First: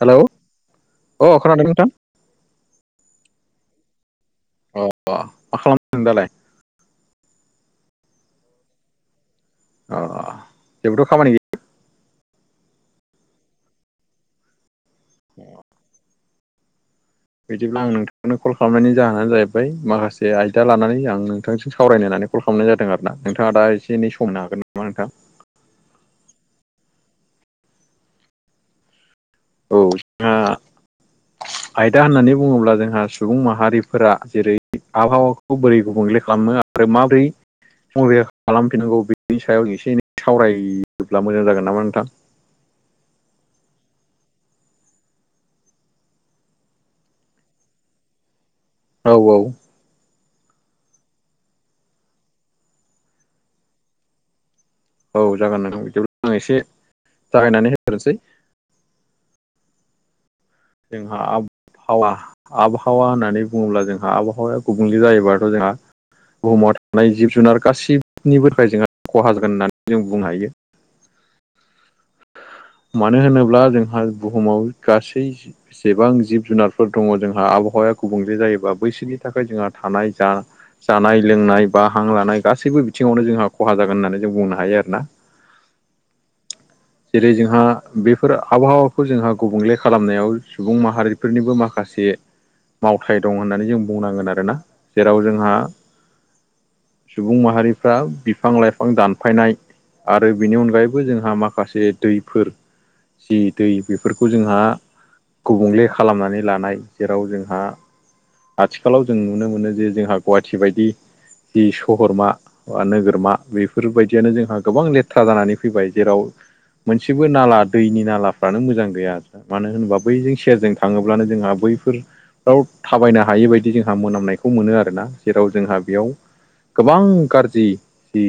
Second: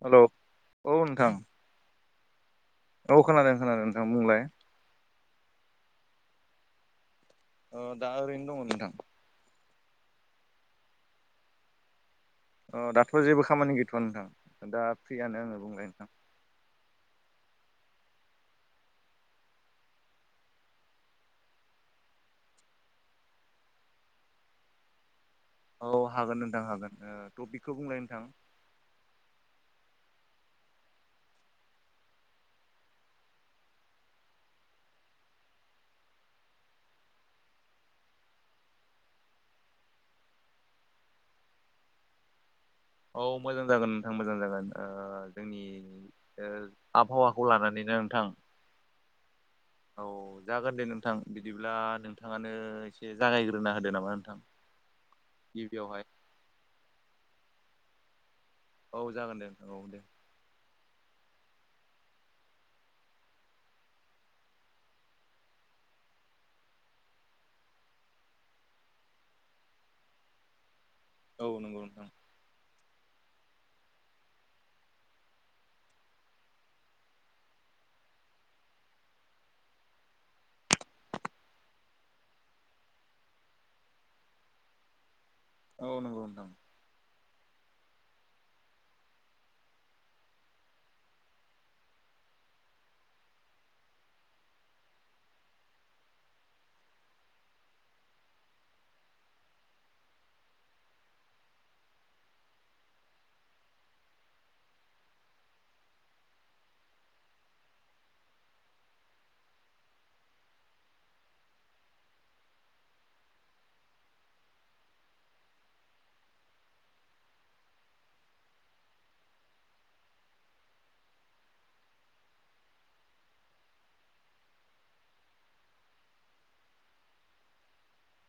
Hello औ नोंथां अ खोनादों नोंथां? औ खोनादों खोनादों नोंथां बुंलाय। [unintelligible] मा खालामदों दालाय? ओ दा ओरैनो दङ नोंथां। अ जेबोथ' खामानि गै अ दाथ' जेबो खामानि गैथ'वा नोंथां दा फ्रियानो आङो बुंलबाय नोंथां। बिदिब्ला आं नोंथांनो कल खालामनायनि जाहोनानो जाहैबाय माखासे आयदा लानानै आं नोंथांजों सावरायनो होननानै कल खालामनाय जादों आरोना, नोंथाङा दा एसे एनै सम होनो हागोन नामा नोंथां? औ हागोन नोंथां हागोन ओ टपिकखौ बुंलाय नोंथां? औ [unintelligible] आयदा होननानै बुङोब्ला जोंहा सुबुं माहारिफोरा जेरै आबहावाखौ बोरै गुबुंले खालामो आरो माब्रै [unintelligible] खालामफिननांगौ बेनि सायाव एसे एनै सावरायब्ला मोजां जागोन नामा नोंथां? औ मोजां जागोन नोंथां मोजां जागोन ओ जोंनि ओ आबहावाखौ लानानैनो नोंथां? औ औ। औ जागोन दे नोंथां बिदिब्ला, नोंथाङानो एसे जागायग्रोना होदो नामा नोंथां? औ जागोन गिबियावहाय नोंथां [unintelligible] आं एसे जागायनानै होग्रोसै। औ जागोन दे औ दे। जोंहा आब हावा आबहावा होननानै बुङोब्ला जोंहा आबहावाया गुबुंले जायोबाथ' जोंहा बुहुमाव थानाय जिब जुनार गासिनिबोनिफ्राय जोंहा खहा जागोन होननानै जों बुंनो हायो। औ नंगौ नोंथां। मानो होनोब्ला जोंहा बुहुमाव गासै सेबां जिब जुनारफोर दङ जोंहा आबहावाया गुबुंले जायोबा बैसोनि थाखाय जोंहा थानाय जा जानाय लोंनाय बा हां लानाय गासैबो बिथिङावनो जोंहा खहा जागोन होननानै जों बुंनो हायो आरोना। औ नंगौ नोंथां। जेरै जोंहा बेफोर आबहावाखौ जोंहा गुबुंले खालामनायाव सुबुं माहारिफोरनिबो माखासे मावथाय दं होननानै जों बुंनांगोन आरोना। जेराव जोंहा सुबुं माहारिफ्रा बिफां लाइफां दानफायनाय आरो बेनि अनगायैबो जोंहा माखासे दैफोर जि दै बेफोरखौ जोंहा गुबुंले खालामनानै लानाय जेराव जोंहा आथिखालाव जों नुनो मोनो जे जोंहा गुवाहाटि बायदि दि सहरमा बा नोगोरमा बेफोरबायदियानो जोंहा गोबां लेथ्रा जानानै फैबाय। जेराव मोनसेबो नाला दैनि नालाफ्रानो मोजां गैया। मानो होनोबा बैजों सेरजों थाङोब्लानो जोंहा बैफोर आव थाबायनो हायै बायदि जोंहा मोनामनायखौ मोनो आरोना। जेराव जोंहा बेयाव गोबां गाज्रि जि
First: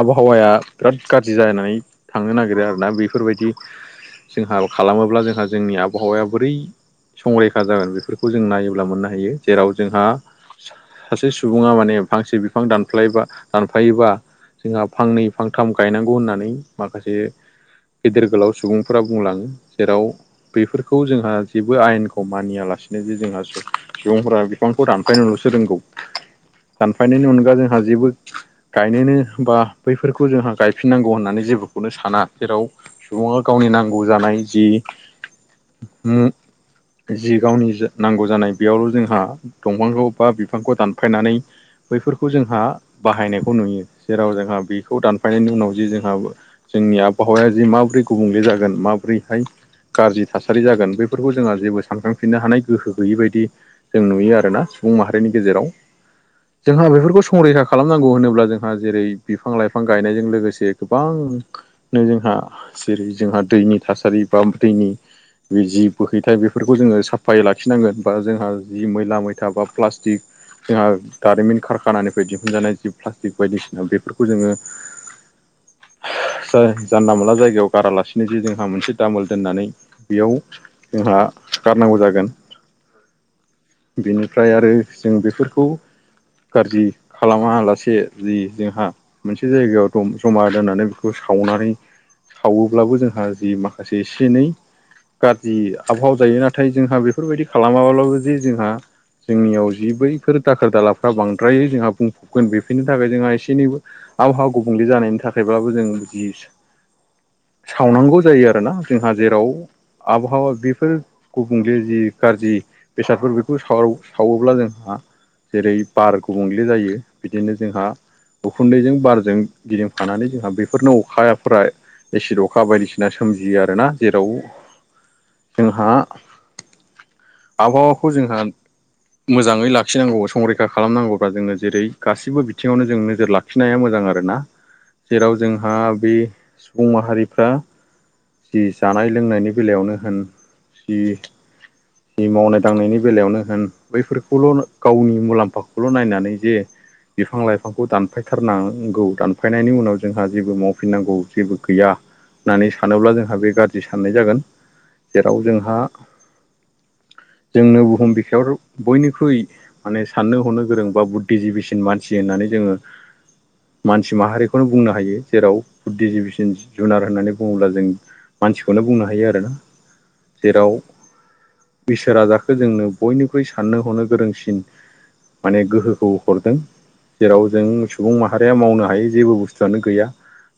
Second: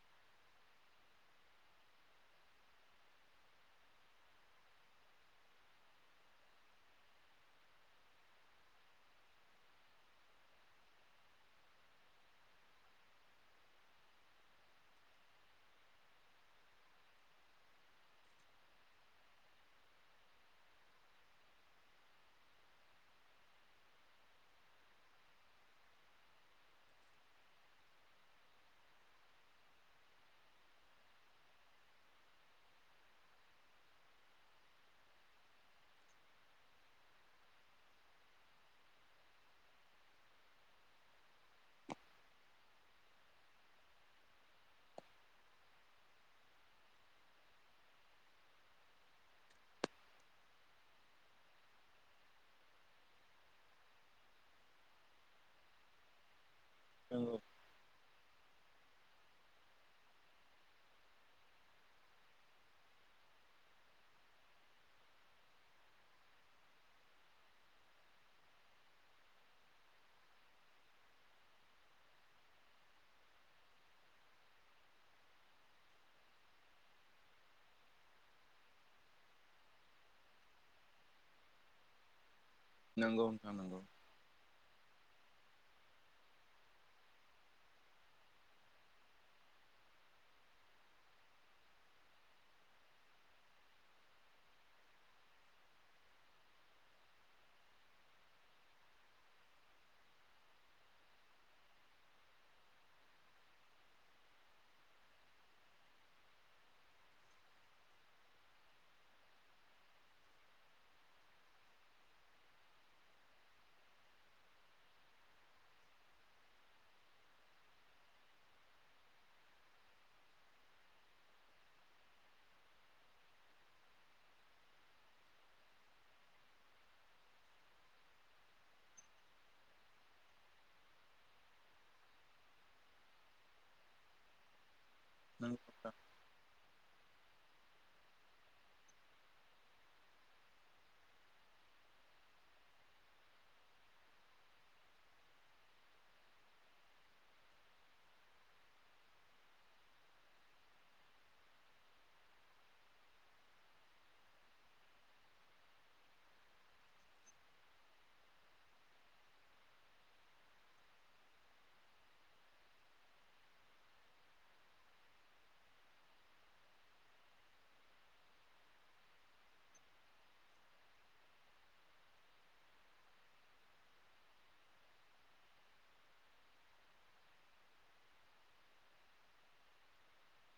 आबहावाया बिराद गाज्रि जानाय थांनो नागिरो आरोना बेफोरबायदि जोंहा खालामोब्ला जोंहा जोंनि आबहावाया बोरै संरैखा जागोन बेफोरखौ जों नायोब्ला मोननो हायो। जेराव जोंहा सासे सुबुङा माने फांसे बिफां दानफलायोबा दानफायोबा जोंहा फांनै फांथाम गायनांगौ होननानै माखासे गेदेर गोलाव सुबुंफोरा बुंलाङो जेराव बेफोरखौ जोंहा जेबो आयेनखौ मानियालासिनो जे जोंहा सुबुंफोरा बिफांखौ दानफायनोल'सो रोंगौ। दानफायनायनि अनगा जोंहा जेबो गायनोनो बा बैफोरखौ जोंहा गायफिननांगौ होननानै जेबो खौनो साना जेराव सुबुङा गावनि नांगौ जानाय जि उम जि गावनि जा नांगौ जानाय बेयावल' जोंहा दंफांखौ बा बिफांखौ दानफायनानै बैफोरखौ जोंहा बाहायनायखौ नुयो। जेराव जोंहा बेखौ दानफायनायनि उनाव जि जोंहा जोंनि आबहावाया जि माबोरै गुबुंले जागोन। माबोरैहाय गाज्रि थासारि जागोन बेफोरखौ जोंहा जेबो सानखांफिननो हानाय गोहो गैयै बायदि जों नुयो आरोना सुबुं माहारिनि गेजेराव जोंहा बेफोरखौ नंगौ संरैखा खालामनांगौ होनोब्ला जोंहा जेरै बिफां लाइफां गायनायजों लोगोसे गोबां नो जोंहा जेरै जोंहा दैनि थासारि बा दैनि बे जि बोहैथाइ बेफोरखौ जोङो साफायै लाखिनांगोन। बा जोंहा जि मैला मैथा बा प्लास्टिक जाहा दारिमिन कारखानानिफ्राय दिहुनजानाय जि प्लास्टिक बायदिसिना बेफोरखौ जोङो जा जानला मोनला जायगायाव गारालासिनो जे जोंहा मोनसे दामोल दोननानै बेयाव जोंहा गारनांगौ जागोन। नंगौ नोंथां नंगौ। बेनिफ्राय आरो जों बेफोरखौ गाज्रि खालामालासे जि जोंहा मोनसे जायगायाव दम ज'मा दोननानै फोर सावनानै सावोब्लाबो जोंहा जि माखासे एसे एनै गाज्रि आबहाव जायो। नाथाय जोंहा बेफोरबायदि खालामाब्लाबो जे जोंहा जोंनियाव जि बैफोर दाखोर दालाफ्रा बांद्राय जोंहा बुंफबगोन बेफोरनि थाखाय जोंहा एसे एनैबो आबहावा गुबुंले जानायनि थाखायबाबो जों जिस सावनांगौ जायो आरोना जोंहा जेराव। आबहावा बेफोर गुबुंले जि गाज्रि। बेसादफोर बेखौ साव सावोब्ला जोंहा जेरै बार गुबुंले जायो बिदिनो जोंहा। उखुन्दैजों बारजों गिदिंफानानै जोंहा बे फोरनो अखाफोरा एसिद अखा बायदिसिना सोमजियो आरोना। जेराव जोंहा आबहावाखौ जोंहा। मोजाङै लाखिनांगौ संरैखा खालामनांगौब्ला जोङो जेरै गासिबो बिथिङावनो जों नोजोर लाख खिनाया मोजां आरो ना। जेराव नंगौ जोंहा नोंथां बे बुं माहारिफ्रा जि जानाय लोंनायनि बेलायावनो होन। जि [inaudible] मावनाय दांनायनि बेलायावनो होन बैफोरखौल' गावनि मुलाम्फाखौल' नायनानै जे बिफां लाइफांखौ दानफायथारनांगौ दानफायनायनि उनाव जोंहा जेबो मावफिननांगौ जेबो गैया होननानै सानोब्ला जोंहा बे गाज्रि साननाय जागोन। जेराव जोंहा जोंनो बुहुम बिखायाव बयनिख्रुइ माने साननो हनो गोरों बा बुद्धिजिबिसिन मानसि होननानै जोङो मानसि माहारिखौनो बुंनो हायो जेराव फुड डगजिबिसन जुनार होननानै बुङोब्ला जों मानसिखौनो बुंनो हायो आरोना। जेराव इसोरा जाखौ जोंनो बयनिख्रुइ साननो हनो गोरोंसिन माने गोहोखौ हरदों। जेराव जों सुबुं माहारिया मावनो हायै जेबो बुस्थु जानो गैया।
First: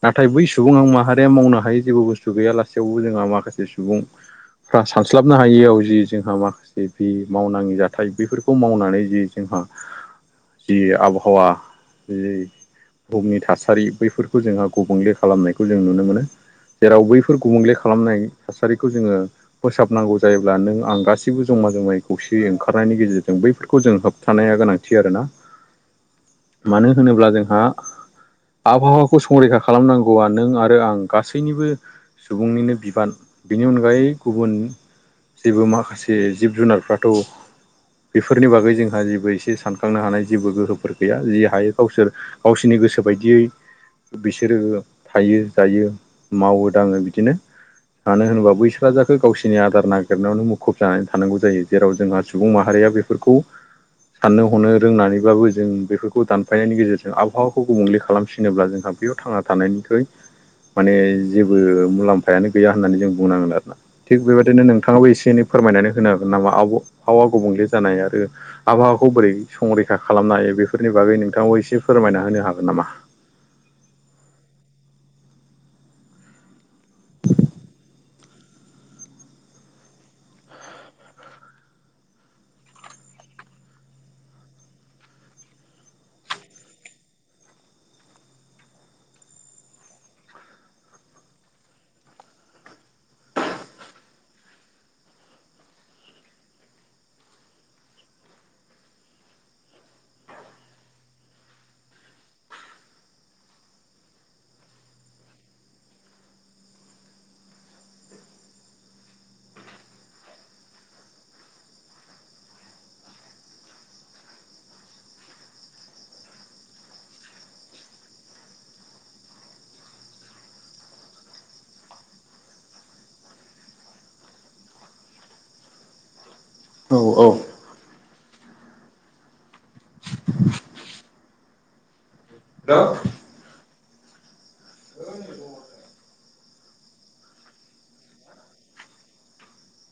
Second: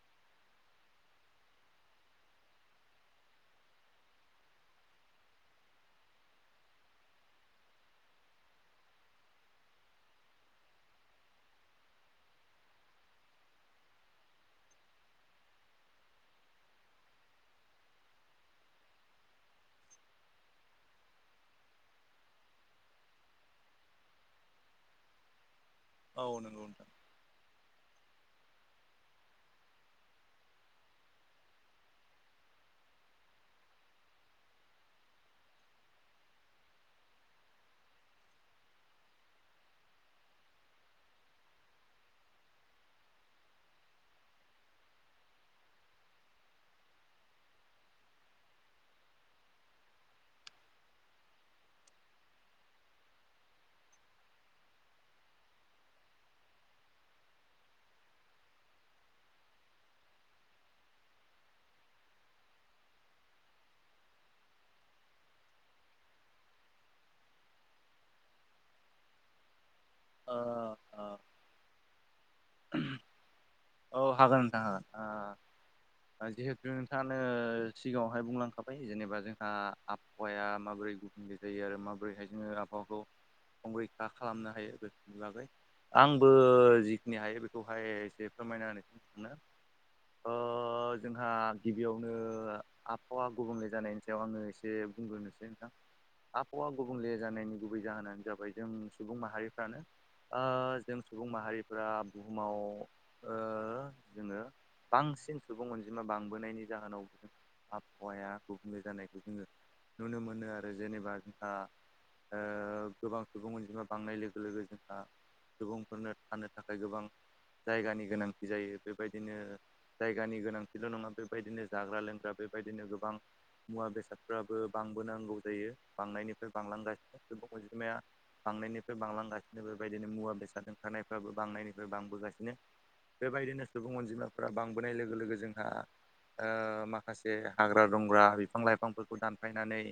नाथाय बै सुबुं आं माहारिया मावनो हायो जेबो बुस्थु गैया लासेैयावबो जोंहा माखासे सुबुं फ्रा सानस्लाबनो हायियाव जि जोंहा मा बिदि मावनाङि जाथाय बेफोरखौ मावनानै जि जोंहा जि आबहावा जि बुहुमनि थासा सारि बैफोरखौ जोङो गुबुंले खालामनायखौ जों नुनो मोनो। जेराव बैफोर गुबुंले खालामनाय थासारिखौ जोङो फोसाबनांगौ जायोब्ला नों आं गाससिबो जमा जमायै खौसेै ओंखारनायनि गेजेरजों बैफोरखौ जों होब थानाया गोनांथि आरोना। औ नंगौ नोंथां। मानो होनोब्ला जोंहा आबहावाखौ संरैखा खालामनांगौआ नों आरो आं गासैनिबो सुबुंनिनो बिबान। बिनि अनगायै गुबुन जेबो माखासे जिब जुनारफ्राथ' बेफोरनि बागै जोंहा जेबो एसे सानखांनो हानाय जेबो गोहोफोर गैया। जि हायो गावसोर गावसिनि गोसो बायदियै बिसोरोबो थायो जायो मावो दाङो बिदिनो। मानो होनोबा बैसोआ जाखौ गावसिनि आदार नागिरनायावनो मुखुब जानानै थानांगौ जायो। जेराव जोंहा सुबुं माहारिया बे फोरफोरखौ साननो हनो रोंनानैब्लाबो जों बेफोरखौ दानफायनायनि गेजेरजों आबहावाखौ गुबुंले खालामसिन नोब्ला जोंहा बेयाव थांना थानायनिख्रुइ माने जेबो मुलाम्फायानो गैया होननानै जों बुंनांगोन आरोना। थिग बेबायदिनो नोंथाङाबो एसे एनै फोरमायनानै होनो हागोन नामा आब-आबहावा गुबुंले जानाय आरो आबहावाखौ बोरै संरैखा खालामनो ओ हायो बेफोरनि ओ बागै नोंथांखौ एसे फोरमायना होनो हागोन नामा? औ हागोन नोंथां हागोन। ओ जिहेथु नोंथाङानो सिगाङावहाय बुंलांखाबाय जेनेबा जोंहा आबहावाया माबोरै गुबुंले जायो आरो माबोरैहाय जोङो आबहावाखौ संरैखा खालामनो हायो बेफोरनि बागै। आंबो जिखिनि हायो बेखौहाय एसे फोरमायना होनोसै सानो। ओ जोंहा गिबियावनो आबहावा गुबुंले जानायनि थियाव आङो एसे बुंग्रोनोसै नोंथां। आबहावा गुबुंले जानायनि गुबै जाहोनानो जाबाय जों सुबुं माहारिफ्रानो। ओ जों सुबुं माहारिफोरा बुहुमाव ओ जोङो बांसिन सुबुं अनजिमा बांबोनायनि जाहोनाव आबहावाया गुबुंले जानायखौ जोङो नुनो मोनो आरो। जेनेबा जोंहा ओ गोबां सुबुं अनजिमा बांनाय लोगो लोगो जोंहा सुबुंफोरनो थानो थाखाय गोबां जायगानि गोनांथि जायो। बेबायदिनो जायगानि गोनांथिल' नङा बेबायदिनो जाग्रा लोंग्रा बेबायदिनो गोबां मुवा बेसादफ्राबो बांबोनांगौ जायो। बांनायनिफ्राय औ बांलांगासिनो औ सुबुं अनजिमाया बांनायनिफ्राय बांलांगासिनो बेबादिनो मुवा बेसाद ओंखारनायफ्राबो बांनायनिफ्राय बांबोगासिनो। हेल' [unintelligible] बेबायदिनो सुबुं अनजिमाफोरा बांबोनाय लोगो लोगो जोंहा ओ माखासे हाग्रा दंग्रा बिफां लाइफांफोरखौ दानफायनानै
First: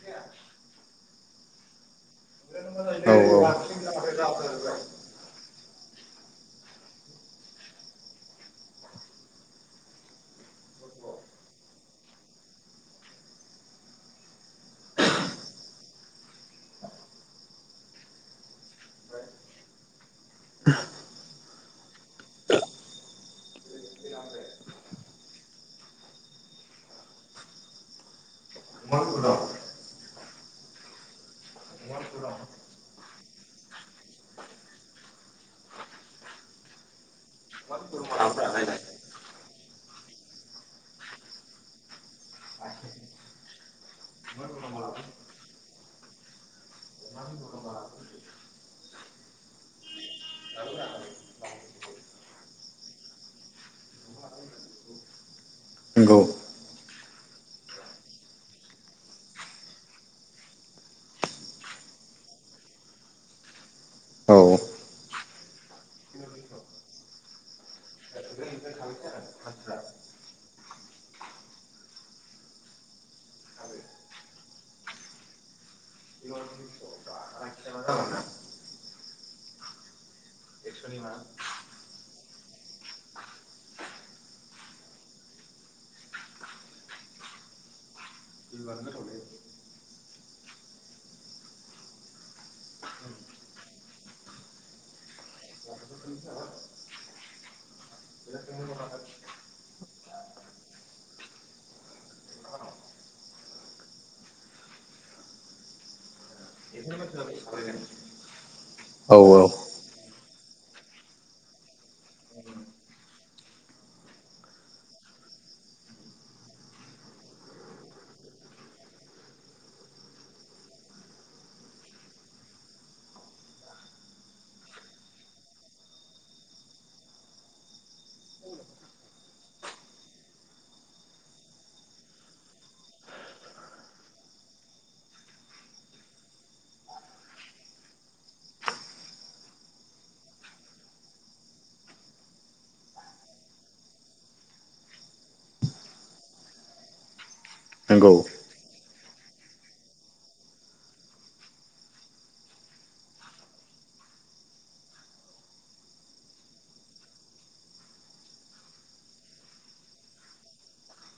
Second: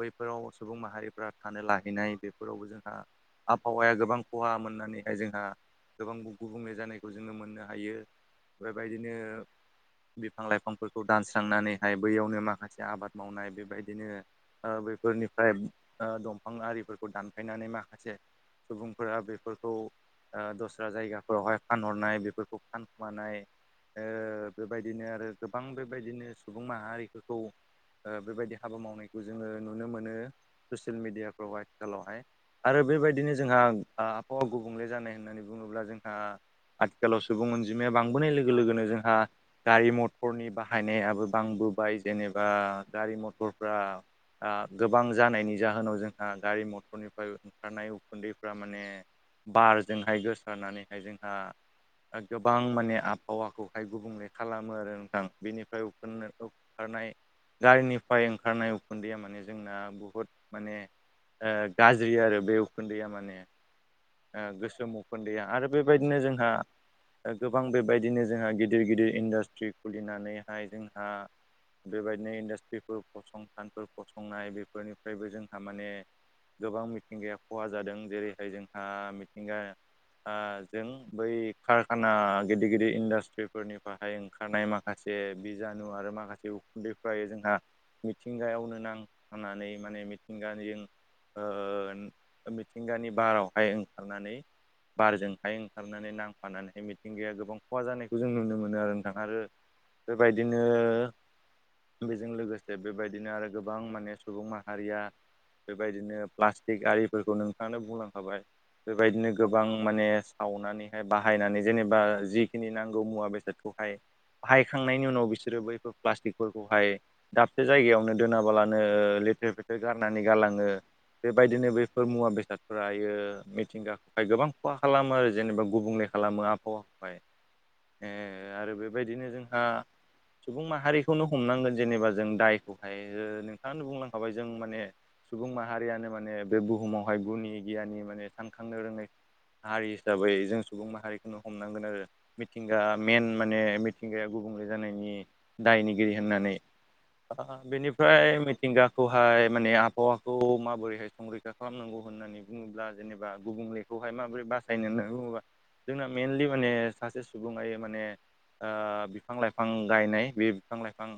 बैफोराव सुबुं माहारिफ्रा थानो लाहैनाय बेफोरावबो जोंहा औ औ आबहावाया गोबां खहा मोननानैहाय जोंहा गोबां गुबुंले जानायखौ जोंनो मोन नो हायो बेबायदिनो बिफां लाइफांफोरखौ दानस्रांनानैहाय बैयावनो माखासे आबाद मावनाय बेबायदिनो ओ बेफोरनिफ्राय ओ दंफां आरिफोरखौ दानफायनानै माखासे सुबुंफोरा बेफोरखौ ओ दस्रा जायगाफोरावहाय फानहरनाय बे फानखोमानाय ओ बेबायदिनो आरो गोबां बेबायदिनो सुबुं माहारिफोरखौ ओ बेबायदि हाबा मावनायखौ जोंङो नुनो मोनो ससियेल मेडियाफ्राव आथिखालावहाय आरो बेबायदिनो जोंहा ओ आबहावा गुबुंले जानाय होननानै बुंङोब्ला जोंहा आथिखालाव सुबुं अनजिमाया बांबोनाय लोगो लोगोनो जोंहा गारि मथरनि बाहायनायाबो बांबोबाय जेनेबा गारि मथरफ्रा ओ गोबां जानायनि जाहोनाव जोंहा गारि मथरनिफ्राय ओंखारनाय उखुन्दैफ्रा माने बारजोंहाय गोसारनानैहाय जोंहा गोबां माने आबहावाखौहाय गुबुंले खालामो आरो नोंथां बेनिफ्राय उखुन नंगौ ओंखारनाय जायनिफाय ओंखारनाय उखुन्दैया माने जोंना बुहुद माने ओ गाज्रि आरो बे उखुन्दैया माने औ गोसोम उखोन्दैया आरो बेबायदिनो जोंहा दा गोबां बेबायदिनो जोंहा गिदिर गिदिर इन्डास्ट्रि खुलिनानैहाय जोंहा बेबायदिनो इन्डास्ट्रिफोर फसंथानफोर फसंनाय बेफोरनिफ्रायबो जोंहा माने गोबां मिथिंगाया खहा जादों जेरैहाय जोंहा मिथिंगा ओ जों बै कारखाना गिदिर गिदिर इन्डास्ट्रिफोरनिफाय ओंखारनाय माखासे बिजानु आरो माखासे उखुन्दैफ्रायो जोंहा मिथिंगायावनो नांथानानै माने मिथिंगानि जों ओ मिथिंगानि बारावहाय ओंखारनानै बारजोंहाय ओंखारनानै नांफानानैहाय मिथिंगाया गोबां खहा जानायखौ जों नुनो मोनो आरो नोंथां आरो बेबायदिनो बेजों लोगोसे बेबायदिनो आरो गोबां माने सुबुं माहारिया बेबायदिनो प्लास्टिक गारिफोरखौ नोंथांङानो बुंलांखाबाय औ बेबायदिनो औ गोबां आं माने सावनानैहाय बाहायनानै जेनेबा जिखिनि नांगौ मुवा बेसादखौहाय बाहायखांनायनि उनाव बिसोरो बैफोर प्लास्टिकफोरखौहाय दाबसे जायगायावनो दोनाबालानो लेथेर फेथेर गारनानै गालांङो। बेबायदिनो बेफोर मुवा बेसादफ्रायो मिथिंगाखौहाय गोबां खहा खालामो आरो जेनेबा गुबुंले खालामो आबहावाखौहाय ओ आरो बेबायदिनो जोंहा सुबुं माहारिखौनो हमनांगोन जेनेबा जों दायखौहाय नोंथांङानो बुंलांखाबाय जों माने सुबुं माहारियानो माने बे बुहुमावहाय गुनि गियानि माने सानखांनो रोङै हारि हिसाबै जों सुबुं माहारिखोनो हमनांगोन आरो मिथिंगा मइेन माने मिथिंगाया गुबुंले जानायनि दायनिगिरि होननानै नंगौ बेनिफ्राय मिथिंगा खौहाय माने आबहावाखौ माबोरैहाय संरैखा खालामनांगौ होननानै बुंङोब्ला जेनेबा गुबुंलेखौहाय माबोरै बासायनो होनना बुंङोबा जोंना मेइेनलि माने सासे सुबुङा इयो माने ओ बिफां लाइफां गायनाय बे बिफां लाइफां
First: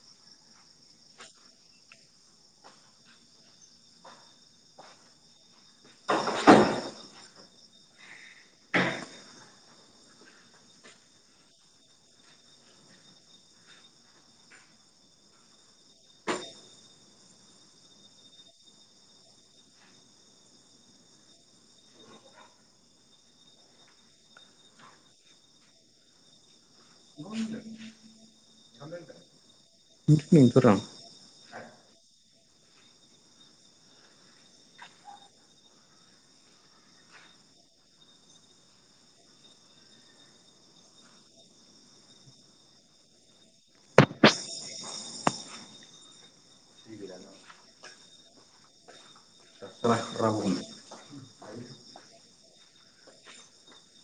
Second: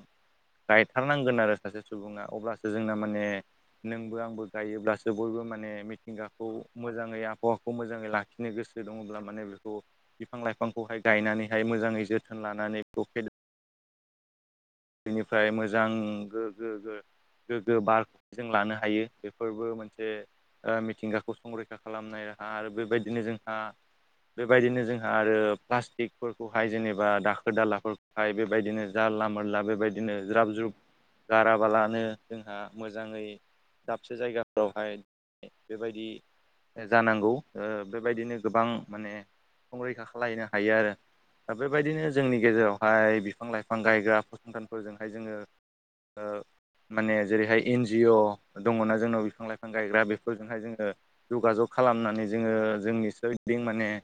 गायथारनांगोन आरो सासे सुबुङा अब्लासो जोंना माने नोंबो आंबो गायोब्लासो बयबो माने मिथिंगा खौ मोजाङै आबहावाखौ मोजाङै लाखिनो गोसो दंङब्ला माने बेखौ बिफां लाइफांखौहाय गायनानैहाय मोजाङै जोथोन लानानै बेखौ फे बेनिफ्राय मोजां गोगगो गोग्गो बारखौ जों लानो हायो बेफोरबो मोनसे ओ मिथिंगाखौ संरैखा खालामनाय राहा आरो बेबायदिनो जोंहा बेबायदिनो जोंहा आरो प्लास्टिकफोरखौहाय जेने बा दाखोर दालाफोरहाय बेबायदिनो जारला मारला बेबायदिनो मिथिनो ज्राब प्रुफ रां गाराबालानो जोंहा मोजाङै दाबसे जायगाफोरावहाय बेबायदि जानांगौ बेबायदिनो गोबां माने संरैखा खानो हायो आरो। दा बेबायदिनो जोंनि गेजेरावहाय बिफां लाइफां गायग्रा फसंथानफोरजोंहाय जोङो ओ माने जेरैहाय एन जिअ दङना जोंनाव बिफां लाइफां गायग्रा बेफोरजोंहाय जोङो जगाजग खालामनानै जोङो जोंनि सोरगिदिं माने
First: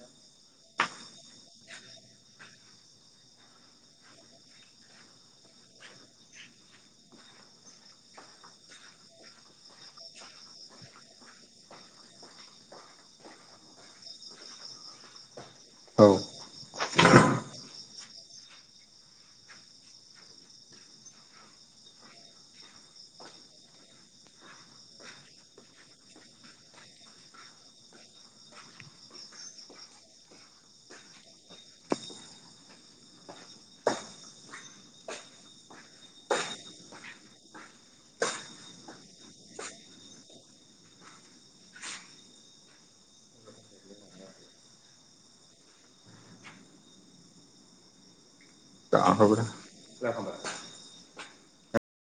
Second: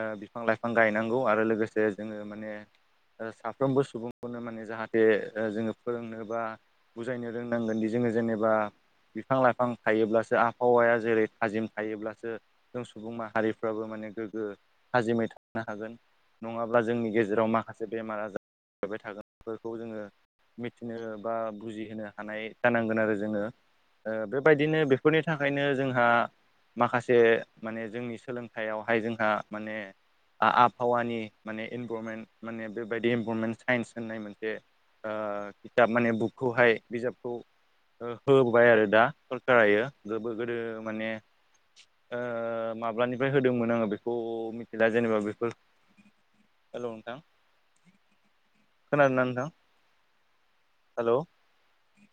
ओ बिफां लाइफां गायनांगौ आरो लोगोसे जोङो माने साफ्रोमबो सुबुंफोरनो माने जाहा दैरंजाहाथे जोङो फोरोंनो बा बुजायनो रोंनांगोन दि जोङो जेनेबा बिफां लाइफां थायोब्लासो आबहावाया जेरै थाजिम थायोब्लासो जों सुबुं माहारिफ्राबो माने गोग्गो थाजिमै था हागोन औ नङाब्ला जोंनि गेजेराव माखासे बेमारा जाबाय थागोन। खौ जोङो मिथिनो बा बुजिहोनो हानाय जानांगोन आरो जोङो ओ बेबायदिनो बेफोरनि थाखायनो जोंहा। माखासे माने जोंनि सोलोंथाइयावहाय जोंहा माने आबहावानि माने इनभारमेन्ट माने बेबायदि इनभाररनमेन्ट साइन्स होननाय मोनसे खिथाब माने बुकखौहाय बिजाबखौ होबोबाय आरो दा सरखारायो गो गोदो माने ओ माब्लानिफ्राय होदोंमोन आङो बेखौ मिथिला जेनेबा बेफोर हेलौ नोंथां खोनादोंना दा नोंथां हेलौ?